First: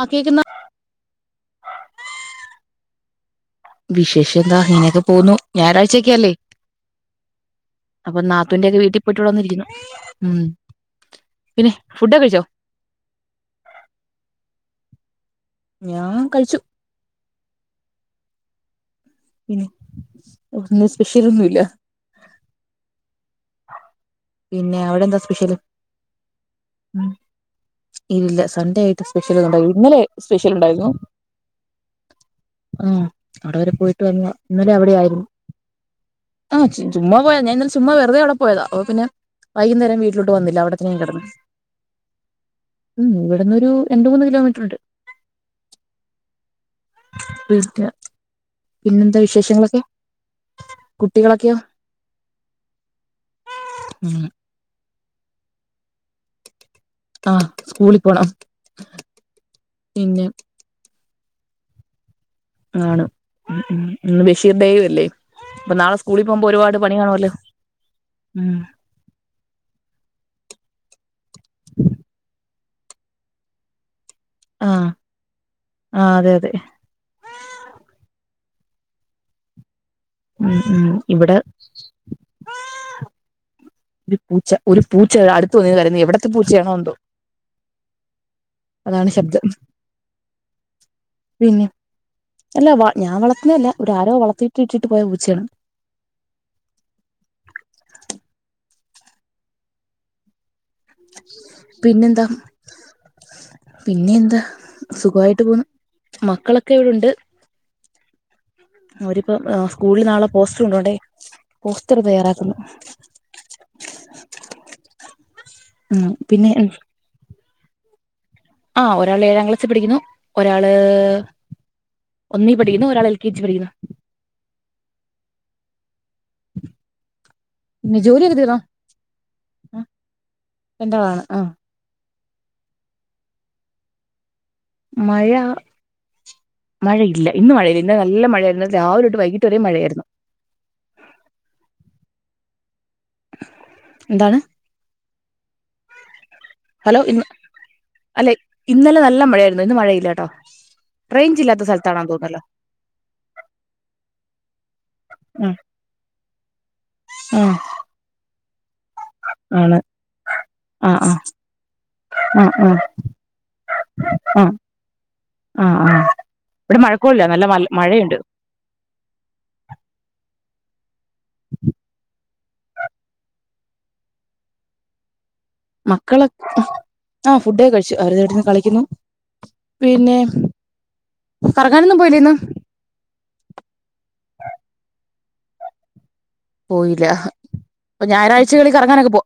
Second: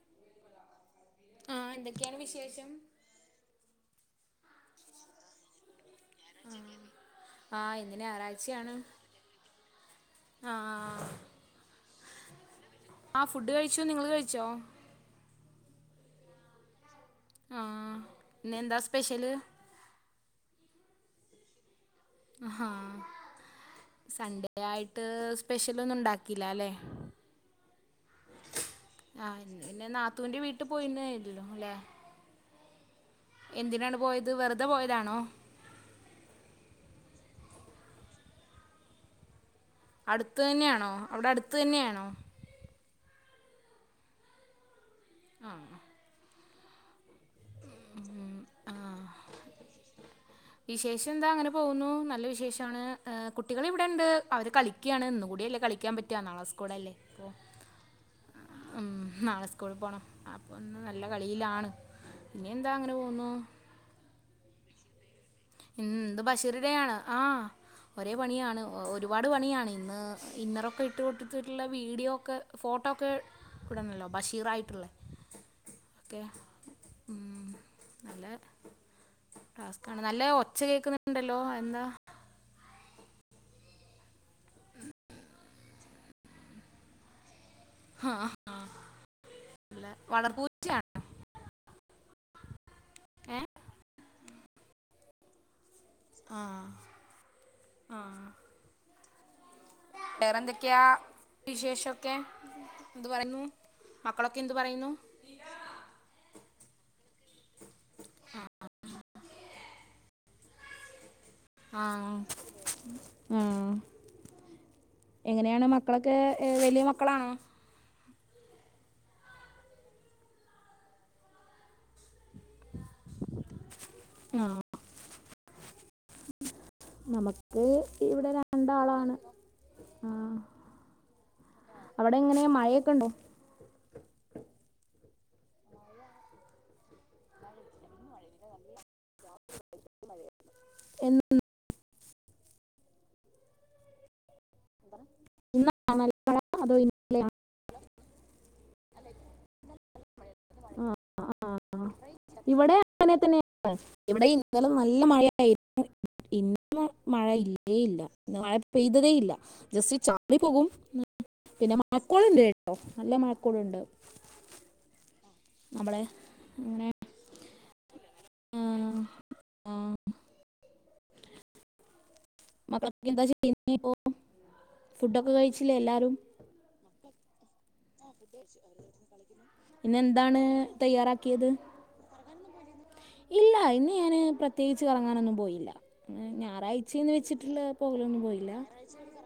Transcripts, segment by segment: ആ കേക്കുന്ന ആ എന്തൊക്കെയാണ് വിശേഷം വിശേഷം എന്താ അ ങ്ങനെയൊക്കെ പോകുന്നു ഞായറാഴ്ചയൊക്കെയല്ലേ ആഹ് ഇന്ന് അപ്പൊ ഞായറാഴ്ചയാണ് നാത്തൂന്റെയൊക്കെ വീട്ടിൽ പോയിട്ട് ഇവിടെ വന്നിരിക്കുന്നു. ഉം ആഹ് പിന്നെ. ഫുഡൊക്കെ കഴിച്ചോ? ആ ഫുഡ് കഴിച്ചു. നിങ്ങൾ കഴിച്ചോ? ഞാൻ കഴിച്ചു ആ... ഇന്നെന്താ സ്പെഷ്യല് പിന്നെ [inaudible] സ്പെഷ്യലൊന്നുംല്ല അഹാ.. സൺഡേ പിന്നെ അവിടെ ആയിട്ട് എന്താ സ്പെഷ്യല് സ്പെഷ്യലൊന്നും ഉണ്ടാക്കിയില്ല അല്ലേ. ഇല്ല സൺഡേ ആയിട്ട് ആഹ് സ്പെഷ്യൽഒന്നും ഇന്ന് ഉണ്ടായി രുന്നില്ല പിന്നെ ഇന്നലെ നാത്തൂന്റെ സ്പെഷ്യൽ വീട്ടിൽ ഉണ്ടായിരുന്നു പോയിണ്ടായില്ലോ അല്ലേ ആ.. അവിടെ വരെ എന്തിനാണ് പോയിട്ട് വന്നു. പോയത് വെറുതെ ഇന്നലെ പോയതാണോ അവിടെയായിരുന്നു ആ ചുചുമ്മാ പോയാ ഞാൻ ചുമ്മാ വെറുതെ അവിടെപോയതാ അപ്പോ പിന്നെ വൈകുന്നേരം വീട്ടിലോട്ട് അടുത്ത് വന്നില്ല അവിടത്തന്നെ തന്നെയാണോ ഞാൻ അവിടെ ങ്ങ്കിടന്ന് അടുത്ത് തന്നെയാണോ ഉം ഇവിടന്നൊരു രണ്ട് മൂന്ന് കിലോമീറ്റർറുണ്ട് ആഹ്അ. [inaudible] ആഹ് പിന്നെന്താ വിശേഷങ്ങളൊക്കെ വിശേഷം ന്താ അങ്ങനെ കുട്ടികളൊക്കെയോ പോകുന്നു. നല്ല വിശേഷമാണ്. കുട്ടികള് ഇവിടെ ഉണ്ട് അവര് കളിക ക്യാണ് ഇന്നു കൂടില്ലേ കളിക്കാൻ പറ്റ നാളെ സ്കൂളല്ലേ. ആ പ്പോഊം സ്കൂളിൽ പോണം ഹ് നാളെ സ്കൂളിൽ പോണം പിന്നെ അപ്പോൾ ഇന്ന് നല്ല കളിയിലാണ് ഇനി എന്താ അങ്ങനെ ആണ് പോകുന്നു മ് മ് ഇന്ന് ബഷീർ ടേയുഅ ല്ലേ ഉം ന്ത് ബഷീറിടെയാണ് ആ. ഒരേ ഉം പണിയാണ് ഒരു പാട് പണിയാണ് ഇന്ന്. ഇന്നറൊക്കെ ഇട്ട്കൊടുത്തിട്ടുള്ള വീഡിയോ ഒക്കെ ഫോട്ടോൊക്കെ [inaudible] ഇടണല്ലോ ബഷീറായിട്ടുള്ളേ.. ആഹ് ആഹ് ക്കേ അതെ അതെ ഉം.. നല്ല ടാസ്ക്കാണ് നല്ല ഉം ഒച്ച ഉം ഇവിടെ കേൾക്കുന്നുണ്ടല്ലോ അതെന്താ ദേ പൂച്ച ഒരു പൂച്ച യതാ അടുത്ത് വന്ന് കരയുന്നു എവിടത്തെ പൂച്ചയാണോഎന്തോ അതാണ് ശബ്ദംജ് നല്ല വളർപ്പൂച്ചയാണ് പിന്നെ.. അല്ല വ ഞാൻ ഏ വളർത്തുന്നല്ല ഒര ആരോ വളർത്തിട്ട് ഇട്ടിട്ട് പോയ പൂച്ചയാണ് ആഹ്... ആ... ഹ് വേറെന്തൊക്കെയാ വിശേഷൊക്കെ എന്തു പറന്നു പിന്നെയെന്താ സുഖവായിട്ട് പോന്ന് മക്കളൊക്കെ ഇവിടൊണ്ട് ഒരിപ്പ സ്കൂളിൽ നാളെ പോസ്റ്ററ് കൊണ്ടോണ്ടേ പോസ്റ്റർ ആഹ് തയ്യാറാക്കുന്നു ആഹ് എങ്ങനെയാണ് ഉം മക്കളൊക്കെ പിന്നെ വലിയ മക്കളാണോ ആ ഒരാളേഴാം ക്ലാസ്സി പഠിക്കുന്നു ഒരാള് ഒന്നി പഠിക്കുന്നു ഒരാളെൽ കെ ജി പഠിക്കുന്നു ആഹ് നമക്ക് പിന്നെ ഇവിടെ ജോലിയൊക്കെ തീർന്നോ രണ്ടാളാണ് ആഹ് രണ്ടാളാണ് ആ അവിടെങ്ങനെയാ മയെക്കെണ്ടോ മഴ മഴയില്ല ഇന്ന് മഴയില്ല ഇന്നലെ നല്ല മഴായിര്ന്ന് രാവിലൊട്ട് വൈകിട്ട് ട്ടൊരെം മഴയാരുന്നു എ [unintelligible] ന്താ [unintelligible] ഇന്നാണ് നല്ല മഴ അതോ ഹലോ ഇന്ന് ഇന്നലെയാണ് അല്ലെ ഇന്നലെ നല്ല മഴയായിരുന്നു ഇന്ന് മഴയില്ല കേട്ടോ ആ ആ. റേഞ്ച്ല്ലാത്ത ഇവിടെ അങ്ങനെ തന്നെയ ഇവിടെ ഇന്നലെ നല്ല ഉം മഴയായിരുന്നു ഇന്ന് മഴ ആഹ് ഇല്ലേ ഇല്ല മഴ പെയ്തതേ ഇല്ല ആണ് ജസ്റ്റ് ചാറി പോകും ആഹ് ആഹ് പിന്നെ മഴക്കോള്ണ്ട് ആഹ് കേട്ടോ ആഹ് നല്ല മഴക്കോള്ണ്ട് ആഹ് ആഹ് ആഹ് ഇവിടെ മഴക്കോളില്ല നല്ല മഴണ്ട് ആഹ് ആഹ് ഉ മക്കളൊക്കെ എന്താ ചെയ്യ്ന്നെ ഇപ്പോ ഫുഡൊക്കെ കഴിച്ചില്ലേ എല്ലാരും മക്കള് ആഹ് ഫുഡ് കഴിച്ച് ച്ച് അവര് ദേവിട്ന്ന് കളിക്ക്ന്നു പിന്നെ എന്താണ് തയ്യാറാക്കിയത് കറങ്ങാനൊന്നും പോയില്ലേ ഇന്ന് ഇല്ല ഇന്ന് ഞാന് പ്രത്യേകിച്ച് കറങ്ങാനൊന്നും പോയില്ല പോയില്ല ഞാറാഴ്ചേന്ന് വെച്ചിട്ടുള്ള അപ്പൊ പോകലൊന്നും പോയില്ല ഞായറാഴ്ചകളിൽ കറങ്ങാനൊക്കെ പോ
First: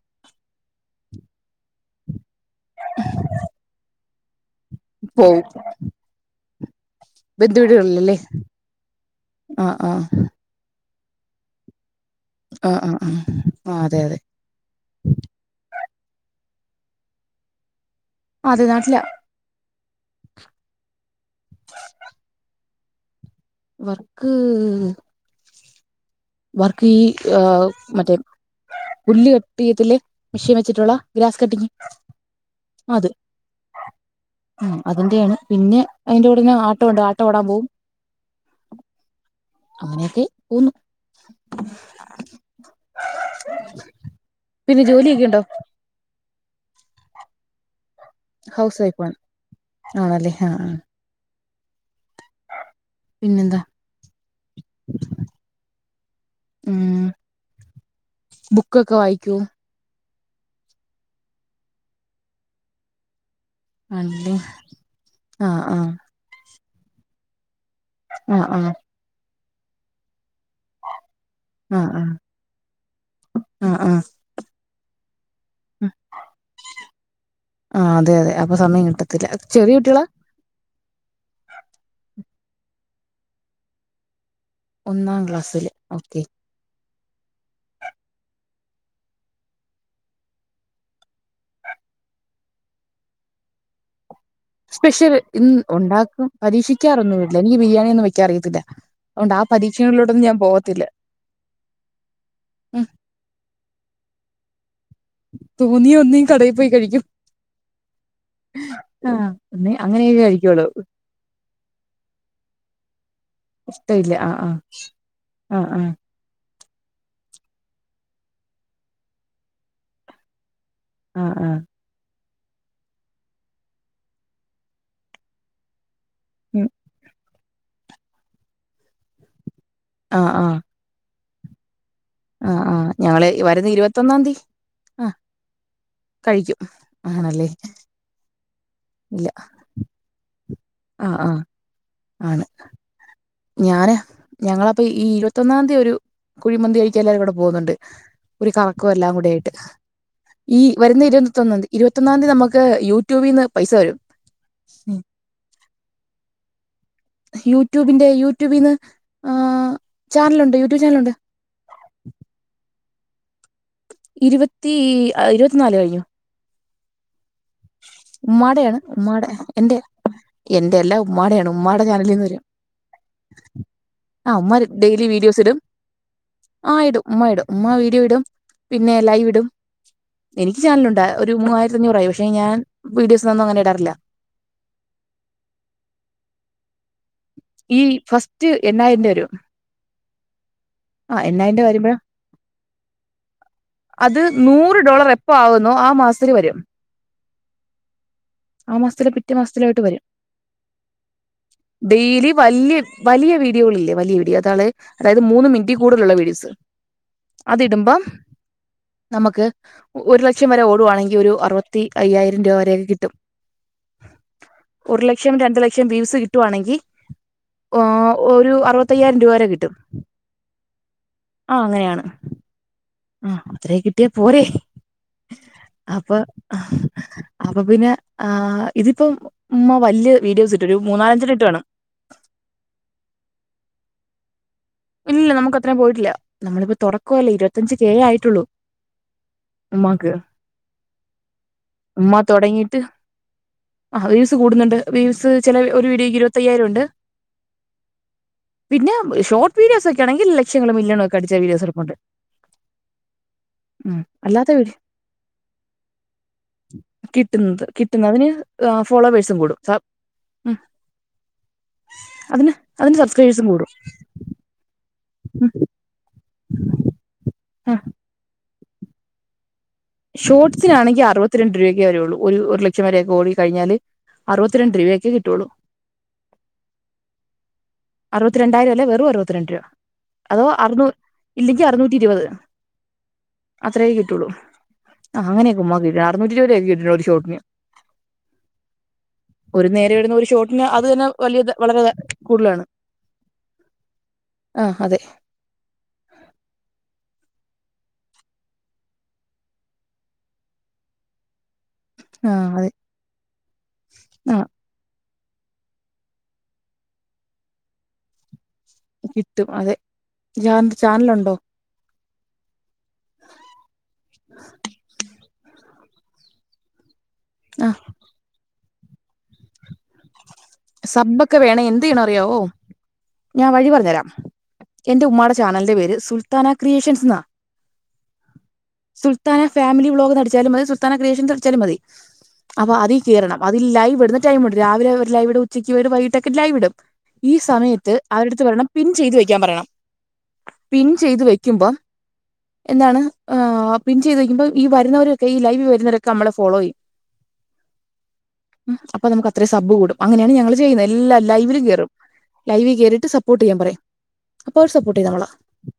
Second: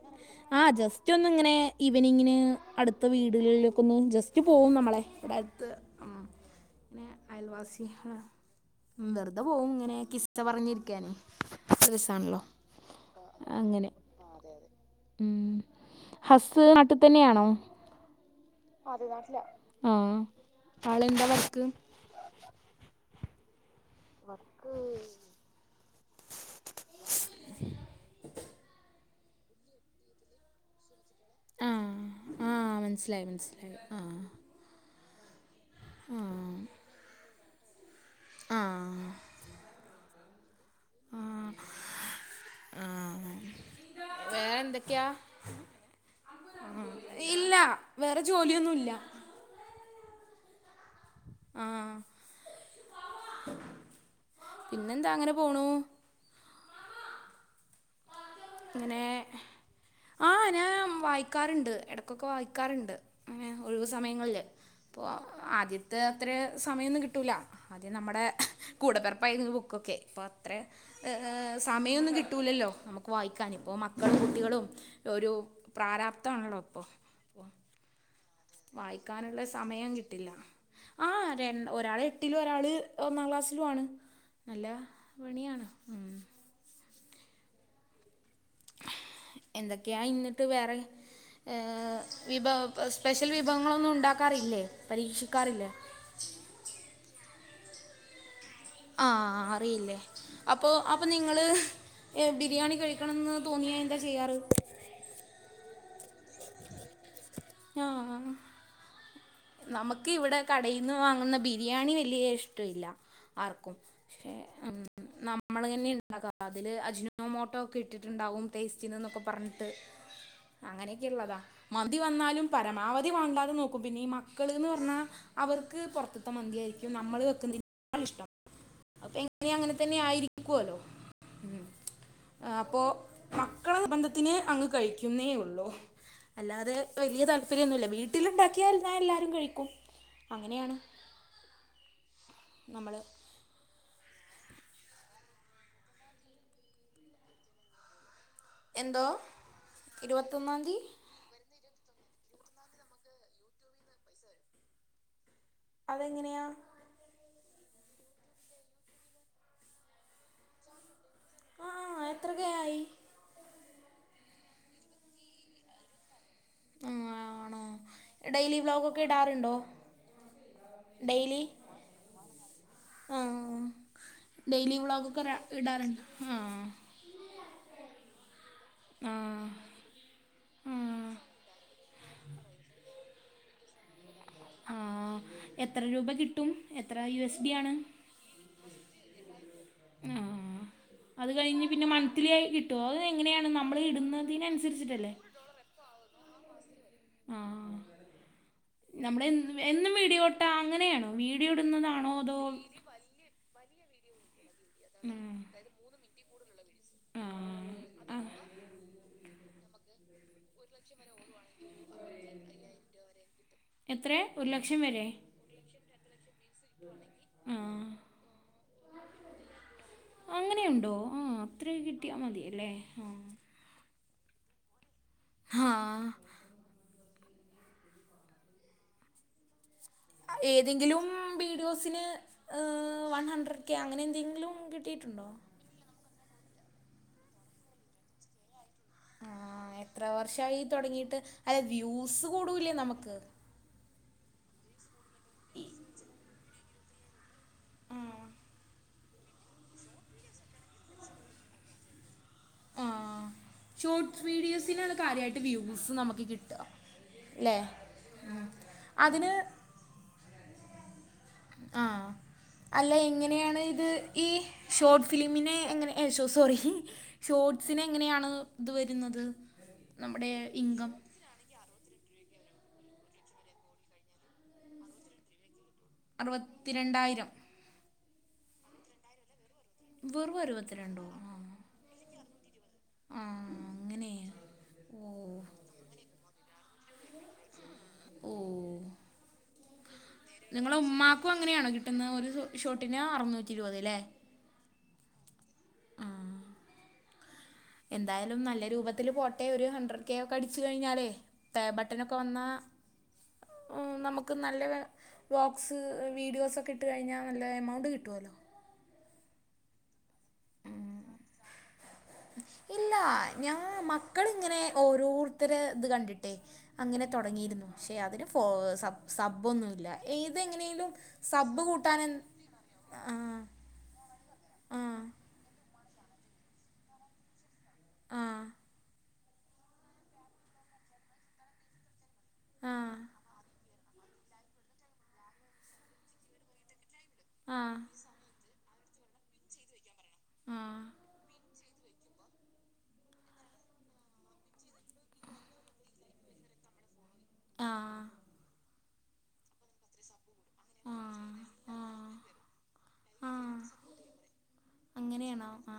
ആഹ ജസ്റ്റ് ഒന്നിങ്ങനെ ഈവനിങ്ങിന് അടുത്ത വീടുകളിലേക്കൊന്ന് ജസ്റ്റ് പോകുന്ന നമ്മളെ ഇവിടെ പോവും അടുത്ത് ഉം ഇങ്ങനെ ബന്ധു അയൽവാസിഹ വീടുകളിലല്ലേ വെറുതെ ആഹ് പോവുങ്ങനെ ആഹ് ച്ച പറഞ്ഞിരിക്കാനേ ഒരു രസാണല്ലോ ആഹ് ആഹ് ആഹ് ആഹ് അതെ അതെ അതെ അതെ ഉം ഹസ് നാട്ടി തന്നെയാണോ അതെ നാട്ടിലാ ആഹ് ആളെന്താ വർക്ക് വർക്ക് വർക്കീ മറ്റേ പുല്ല കട്ടിയെത്തില്ലേ മെഷീൻ വെച്ചിട്ടുള്ള ഗ്രാസ് കട്ടിങ് ആ ആ അത് മനസ്സിലായി മനസ്സിലായി ആ ഉം അതിന്റെയാണ്. പിന്നെ അയ്ന്റൂടന്നെ ആട്ടോണ്ട് ആട്ടൊ ഓടാൻ പോകും ആഹ് അങ്ങനെയൊക്കെ പോന്ന് ആഹ് [unintelligible] വേ പിന്നെ ന്തെക്കെയാ ജോലിയൊക്കെ ഉണ്ടോ ഉം ഇല്ല വേറെ ഹൗസ് ജോലിയൊന്നുമില്ല വൈഫാണ് ആണല്ലെ ഹാ ആഹ് പിന്നെന്താ പിന്നെന്താ അങ്ങനെ പോണു ഉം ബുക്കൊക്കെ വായിക്കോ ആഹ് ഞാ വായിക്കാറിണ്ട് എടക്കൊക്കെ വായിക്കാറിണ്ട് [unintelligible] ഒഴിവു ആണല്ലേ സമയങ്ങളില് ഇപ്പോ ആഹ് ആഹ് ആദ്യത്തെ അത്രേ സമയൊന്നും കിട്ടൂല ആദ്യം നമ്മടെ ആഹ് ആഹ് കൂടെപ്പിറപ്പായിരുന്നു ബുക്കൊക്കെ ഇപ്പോ അത്ര ആഹ് സമയൊന്നും ആഹ് കിട്ടൂലല്ലോ നമുക്ക് വായിക്കാൻ ഇപ്പോ ആഹ് ആഹ് മക്കളും കുട്ടികളും ഒരു പ്രാരാപ്താണല്ലോ ഇപ്പൊ ആഹ് അതെ അതെ അപ്പൊ സമയം കിട്ടത്തില്ല, ചെറിയ കുട്ടികളാ? ആഹ് ഒരാള് എട്ടിലും ഒരാള് ഒന്നാം ക്ലാസ്സിലു ആണ് നല്ല ഒന്നാം പണിയാണ് ക്ലാസ്സില് ഉം. ഓക്കെ എന്തൊക്കെയാ ഇന്നിട്ട് വേറെ? ഏ വിഭവ സ്പെഷ്യൽ വിഭവങ്ങളൊന്നും ഉണ്ടാക്കാറില്ലേ, സ്പെഷ്യൽ ഇന്ന് പരീക്ഷിക്കാറില്ലേ? ഉണ്ടാക്കും. പരീക്ഷിക്കാറൊന്നുവില്ല എനിക്ക് ബിരിയാണി ഒന്നും വെക്കാൻ അറിയത്തില്ല, അതുകൊണ്ട് ആ പരീക്ഷണങ്ങളിലോട്ടൊന്നും ഞാൻ പോവത്തില്ല. അപ്പ നിങ്ങള് ബിരിയാണി കഴിക്കണമെന്ന് തോന്നിയാൽ എന്താ ചെയ്യാറ്? തോന്നിയ ഒന്നി കടയിൽ പോയി കഴിക്കും ആഹ്. നീ നമ്മക്ക് അങ്ങനെയൊക്കെ ഇവിടെ കഴിക്കുള്ളൂ കടയിന്ന് വാങ്ങുന്ന ബിരിയാണി വലിയ ഇഷ്ടില്ല ആർക്കും. ഇഷ്ടമില്ല പക്ഷെ ആഹ് ആഹ് നമ്മള് തന്നെ ഇണ്ടാക്കാ. അതില് അജിനോ മോട്ടോ ഒക്കെ ഇട്ടിട്ടുണ്ടാവും ടേസ്റ്റിന് എന്നൊക്കെ പറഞ്ഞിട്ട് അങ്ങനൊ ആഹ് ആഹ് ക്കിള്ളത ആഹ് ആഹ് മന്തി വന്നാലും പരമാവധി വാണ്ടാതെ നോക്കും പിന്നെ ഈ മ ക്കള് എന്ന് പറഞ്ഞാ അവർക്ക് പൊറത്ത്ത്തെ ഉം മന്തിയായിരിക്കും നമ്മള് വെക്കുന്നതേക്കാൾ ഇഷ്ടം. അപ്പൊ [unintelligible] അങ്ങനെ തന്നെ ആഹ് ആഹ് ആയിരിക്കുവല്ലോ ഉം. ആഹ് അപ്പോ ഞങ്ങള് വരുന്ന മക്കളെ ഇരുപത്തൊന്നാം നിർബന്ധത്തിന് തീയതി അങ്ങ് ആഹ് കഴിക്കുന്നേ ഉള്ളു. കഴിക്കും അല്ലാതെ വലിയ ആണല്ലേ താല്പര്യം ഒന്നുമില്ല വീട്ടില് ഉണ്ടാക്കിയാ എല്ലാ ഇല്ല എല്ലാരും കഴിക്കും അങ്ങനെയാണ്. ആഹ് ആഹ് ആണ്. നമ്മള് ഞാന് ഞങ്ങള് അപ്പൊ ഈ ഇരുപത്തൊന്നാം തീയതി ഒരു കുഴിമന്തി കഴിക്കാൻ എല്ലാരും കൂടെ പോകുന്നുണ്ട്. ഒരു കറക്കോം എന്തോ എല്ലാം കൂടി ആയിട്ട് ഈ ഇരുപത്തൊന്നാം തീയതി വരുന്ന ഇരുപതൊന്നാം തീയതി ഇരുപത്തൊന്നാം തീയതി നമുക്ക് യൂട്യൂബിന്ന് പൈസ വരും. അതെങ്ങനെയാ? യൂട്യൂബിന്റെ യൂട്യൂബീന്ന് ചാനലുണ്ട് യൂട്യൂബ് ചാനലുണ്ട്. ആഹ് എത്ര കെ ആയി? ഇരുപത്തി ഇരുപത്തിനാല് കഴിഞ്ഞു. ആഹ് ആണോ ഡെയിലി ഉമ്മാടെയാണ് ബ്ലോഗൊക്കെ ഉമ്മാടെ ഇടാറുണ്ടൊ? എന്റെ എന്റെ അല്ലാ ഉമ്മാടെയാണ് ഉമ്മാടെ ചാനലിൽ നിന്ന് വെരാ ആ ആഹ് ഉമ്മ ഡെയിലി വ്ളോഗൊക്കെ ര വീഡിയോസ് ഇടും ഇടാറുണ്ട് ആ ഇടും. ഉമ്മ ഇടും ഉമ്മ വീഡിയോ ഇടും പിന്നെ ആ ലൈവ് ഇടും. എനിക്ക് ആ ചാനലുണ്ട് ഒരു മൂവായിര ത്തഞ്ഞൂറായി പക്ഷെ ഞാൻ വീഡിയോസ് ഒന്നും അങ്ങനെ ഇടാറില്ല. ഹാ എത്ര രൂപ കിട്ടും? എത്ര യു എസ് ബി ആണ്? ഈ ഫസ്റ്റ് എണ്ണായിരം രൂപ വരും ആഹ്. ആ അത് എണ്ണായിരം കഴിഞ്ഞ് രൂപ പിന്നെ വരുമ്പോ മന്ത്‌ലി ആയി കിട്ടൊ? അത് എങ്ങനെയാണ് നമ്മള് അത് ഇടുന്നതിന് നൂറ് അനുസരിച്ച് ഡോളർ എപ്പൊ ആകുന്നോ ആ മാസത്തിൽ വരും. ആ മാസത്തിലെ നമ്മടെ പിറ്റേ മാസത്തിലായിട്ട് എന്നും വരും വീഡിയോട്ടാ അങ്ങനെയാണോ വീഡിയോ ഇടുന്നതാണോ ഡെയിലി അതോ? വലിയ വലിയ വീഡിയോകളില്ലേ വലിയ വീഡിയോ അതാളെ അതായത് മൂന്ന് മിനിറ്റി കൂ കൂടുതലുള്ള വീഡിയോസ് ആ അത് ഇടുമ്പം ആ നമുക്ക് ഒരു ലക്ഷം വരെ ഓ ടുവാണെങ്കിൽ ഒരു അറുപത്തി അയ്യായിരം രൂപ വരൊക്കെ കിട്ടും. എത്ര ഒരു ലക്ഷം ഒരു വരെ ലക്ഷം രണ്ട് ലക്ഷ ക്ഷം വ്യൂസ് കിട്ടുവാണെങ്കിൽ ആ ഒരു അറുപത്തയ്യായിരം രൂപ വരെ കിട്ടും. അങ്ങനെയുണ്ടോ ആ അത്രയൊക്കെ കിട്ടിയാൽ മതിയല്ലേ ആഹ്. ആ അത്രേ കിട്ടിയാപ്പോരെ ആ അപ്പൊ ആഹ് അപ്പപ്പിന്നെ ആ ഇതിപ്പം ഉമ്മ വല്ല്യ വീഡിയോസിട്ട് ഒരു മൂന്നാലഞ്ചണ്ണം ഇട്ട് കാണും കൊസിന് വൺ ഹൺഡ്രഡ് കേ അങ്ങനെന്തെങ്കിലും കി ഇല്ല നമുക്ക് അത്ര പോയിട്ടില്ല നമ്മളിപ്പോ തുടക്കല്ലേ ഇരുപത്തഞ്ചച് കെ ആയിട്ടുള്ളൂ ആ എത്ര ഉമ്മാക്ക് വർഷയി തുടങ്ങിട്ട് അല്ലെ ഉമ്മ വ്യൂസ് കൂടൂല്ലേ തുടങ്ങിയിട്ട് നമുക്ക് ആ വ്യൂസ് കൂടുന്നുണ്ട് വ്യൂസ് ചില ഒരു വീഡിക്ക് ക്ക് ഇരുപത്തയ്യായിരം ഉണ്ട് ആ പിന്നെ ഷോർട്ട് വിടിയോസ് ഒക്കെ ആണെങ്കിൽ ലക്ഷങ്ങളൾ മില്ലണക്കെ അടിച്ച വീടിസ്പ്പുണ്ട് ആ ഷോർട്സ് വീഡിയോസിനാണ് കാര്യമായിട്ട് വ്യൂസ് നമുക്ക് കിട്ട അല്ലെ കിട്ടുന്നത് കിട്ടുന്നതിന് ഫോളോവേഴ്സും കൂടും സ മ്മ് ആ അല്ല സബ്സ്ക്രൈബേഴ്സും എങ്ങനെയാണ് കൂടും ഇത് ഈ ഷോർട്ട് ഉം ഫിലിമിനെ എങ്ങനെ സോറി ആ ഷോർട്സിനെ എങ്ങനെയാണ് ഇത് വരുന്നത് നമ്മുടെ ഇൻകം ഷോട്ട്സിനാണെങ്കി അറുപത്തി പത്തിരണ്ട് രപൊക്ക വേയുള്ളൂ ഒരു ലക്ഷം വരെ ഒക്കെ ഓടി കഴിഞ്ഞാ അറുപത്തി രണ്ട് രൂപയക്കെ കിട്ടുകയുള്ളൂ അറുപത്തിരണ്ടായിരം അറുപത്തിരണ്ടായിരം അല്ല വെറും അറുപത്തിരണ്ട് രൂപ വെറും അതോ അറൂ അറുപത്തിരണ്ടോ ആ ഇല്ലെങ്കിൽ അറുന്നൂറ്റി ഇരുപത് ആ അങ്ങനെ ഓ അറിനൂറ്റി ഇരുപത് രോപയൊക്കെ ഷോർട്ടിന് ഓ ഒരു നേരെം വരുന്ന ഒരു ഷോട്ടിന് നിങ്ങൾ അത് തന്നെ ഉമ്മാക്കും വലിയ അങ്ങനെയാണോ വളരെ കിട്ടുന്ന ഒരു കൂടുതലാണ് ഷോട്ടിന് അറുുന്നൂറ്റി ഇരുപത് ല്ലേ ആ അതെ എന്തായാലും നല്ല രൂപത്തിൽ പോട്ടെ ഒരു ഹൺഡ്രഡ് കെ ഒക്കെ അടിച്ചു കഴിഞ്ഞാലേ പേ ബട്ടനൊക്കെ ആ വന്നാൽ അതെ നമുക്ക് ആ നല്ല ബ്ലോഗ്സ് വീഡിയോസൊക്കെ ഇട്ട് കഴിഞ്ഞാ നല്ല എമൗണ്ട് കിട്ടുമല്ലോ കിട്ടും അതെ ഇയാക്ക് ചാനലുണ്ടോ ഇല്ല ഞാൻ മക്കളിങ്ങനെ ഓരോരുത്തരെ ഇത് കണ്ടിട്ടേ അങ്ങനെ തുടങ്ങിയിരുന്നു ആ പക്ഷെ അതിന് ഫ സബ് സബോന്നുമില്ല ഏതെങ്ങനെയ സബ്ബൊക്കെ വേണ എന്ത്തു ചെയ്യണ അറിയാവോ ആ ഞാൻ വഴി പറഞ്ഞതരാം ആ എന്റെ ഉമ്മാടെ ചാനലൻറെ പേര് സുൽത്താന ക്രിയേഷൻസ് ന്നാ ആ സുൽത്താന ഫാമിലി ബ്ലോഗ് ന്നടിച്ചാലും മതി സുൽത്താന ക്രിേയേഷൻടിച്ചാലും മതി അപ്പൊ ആ അതീ കേറണം അതി ലൈവ് ഇടന്ന് ടൈം രാവിലെ അവ ലൈവട ഉച്ചക്ക് വ വൈകിട്ടൊക്കെ ലൈവ ഇടും ഈ ആ സമയത്ത് അവരുടുത്ത് പറരണം പിൻ ചെയ്ത് വെക്കാൻ പറയണം ആ പിൻ ചെയ്ത് വെക്കുമ്പോം എന്താണ് പിന് ചെയ്ത്ക്കുമ്പോ വരുന്നവരൊക്കെ ഈ ലൈവ് വരുന്നരക്കെ നമ്മള ഫോളോ ചെയ്യും ആ ഉം അപ്പൊ നമു അത്ര സബ് കൂടും അങ്ങനെയാണ് ഞങ്ങള് ചെയ്യ ആ എല്ലാം ലൈവിലും ആ കേറും ലൈവി കേറിട്ട് ആ സപ്പോർട്ട് ചെയ്യാൻ പറയും അപ്പോ അവര് സപ്പോർട്ട് ചെയ് നമ്മളാ അങ്ങനെയാണോ ആ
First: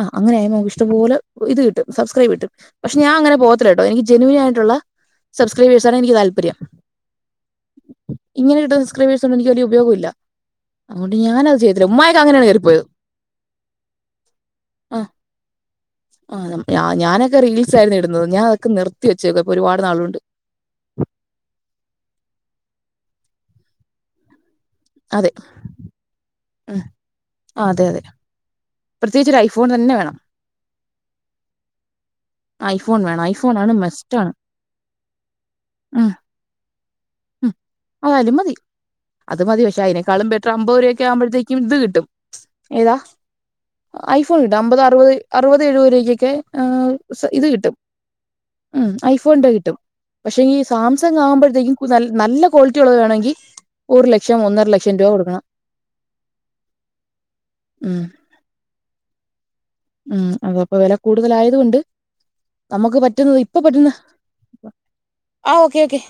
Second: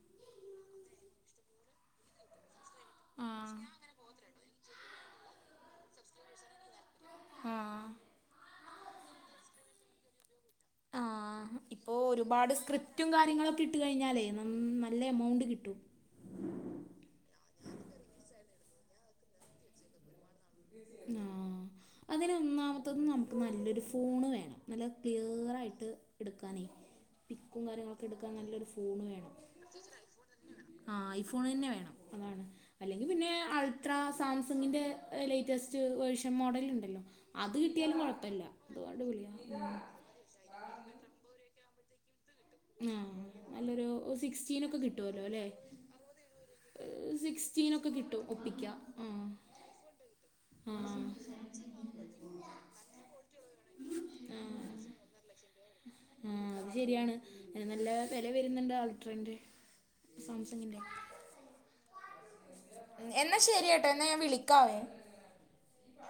ആ അങ്ങനെയായ നമക്ക് ഇഷ്ട്ടംപോലെ ഇത് കട്ടും സബ്സ്ക്രൈബ് കിട്ടും പക്ഷെ ഞാ ആ അങ്ങനെ പോത്തില്ലട്ടോ എക്ക് ജെനുവിനായിട്ടുള്ള സബ്സ്ക്രൈബേഴ്സ് ആണ് എനിക്ക് താല്പര്യം ആ ഇങ്ങനെ ഇട്ട സംക്രൈബേഴ് എനിക്ക്ലിയ ഉപയോഗ ഇല്ല അതുകൊണ്ട് ഞാൻ ആഹ് ഇപ്പോ ഒരുപാട് സ്ക്രിപ്റ്റും കാര്യങ്ങളൊക്കെ ഇട്ട് കഴിഞ്ഞാലേ ന ആ നല്ല എമൗണ്ട് കിട്ടും ആ ഞാനൊക്കെ റീൽസ് ആയിരുന്നു ഇടുന്നത് ഞാൻതൊക്കെ നിർത്തി വെച്ചേക്ക ഇപ്പൊ ഒരുപാട്നാളുണ്ട് ആ അതിന് ഒന്നാമത്തത് നമുക്ക് നല്ലൊരു ഫോണ് വേണം നല്ല അതെ ക്ലീർ ആയിട്ട് എടുക്കാനേ ഉം പിക്കും ആ അതെ അതെ കാര്യങ്ങളൊക്കെ എടുക്കാൻ നല്ലൊരു ഫോ പ്രത്യേകിച്ച് ഒരു ഐഫോൺ തന്നെ വേണം ആ ഐഫോൺ തന്നെ വേണം അതാണ് ഐഫോൺ അല്ലെങ്കിൽ വേണം പിന്നെ ഐഫോണാണ് അൾട്രാ മസ്റ്റാണ് സാംസങിന്റെ ലേറ്റസ്റ്റ് ഉം വേർഷൻ മോഡലുണ്ടല്ലോ ഉം അത് കിട്ടിയാലും കൊഴപ്പല്ല അതുകൊണ്ട് വിളിയ ക്കാളും ബെറ്റർ അമ്പൊരൂപക്കാവുമ്പഴത്തേക്കും ഇത് കിട്ടും ഏതാ ആഹ് നല്ലൊരു ഐ ഫോണിട്ടും സിക്സ്റ്റീനൊക്കെ അമ്പത്, അറുപത്, കിട്ടുവല്ലോ അല്ലേ അറുപത്, എഴുവരുവകൊക്കെ, ആഹാ ഇത് കിട്ടും. സിക്സ്റ്റീനൊക്കെ ഒപ്പിക്ക ഉം ആഹ് ഐഫോണിന്റെ കിട്ടും പക്ഷെ- ഈ ആഹ് സാംസങ് ആവുമ്പഴ്ത്തേക്കും- [inaudible] നല്ല ക്വാളിറ്റി ഉള്ളത് വേണെങ്കിൽ ഒരു ലക്ഷം, ഒന്നര- ലക്ഷംരൂപ കൊടുക്കണം. ആഹാ അത് ശരിയാണ് ആഹാ നല്ല ഉം വില വരുന്നുണ്ട് അൾട്രാന്റെ. ഉം അത അപ്പോ വില കൂടുതലായതുകൊണ്ട്- നമുക്ക് പറ്റുന്നത് എന്നാ ഇപ്പോ ശരി കേട്ടോ പറ്റുന്ന, എന്നാ ഞാൻ വിളിക്കാവേ ആഹാ ഓക്കെ.. ഓക്കെ... !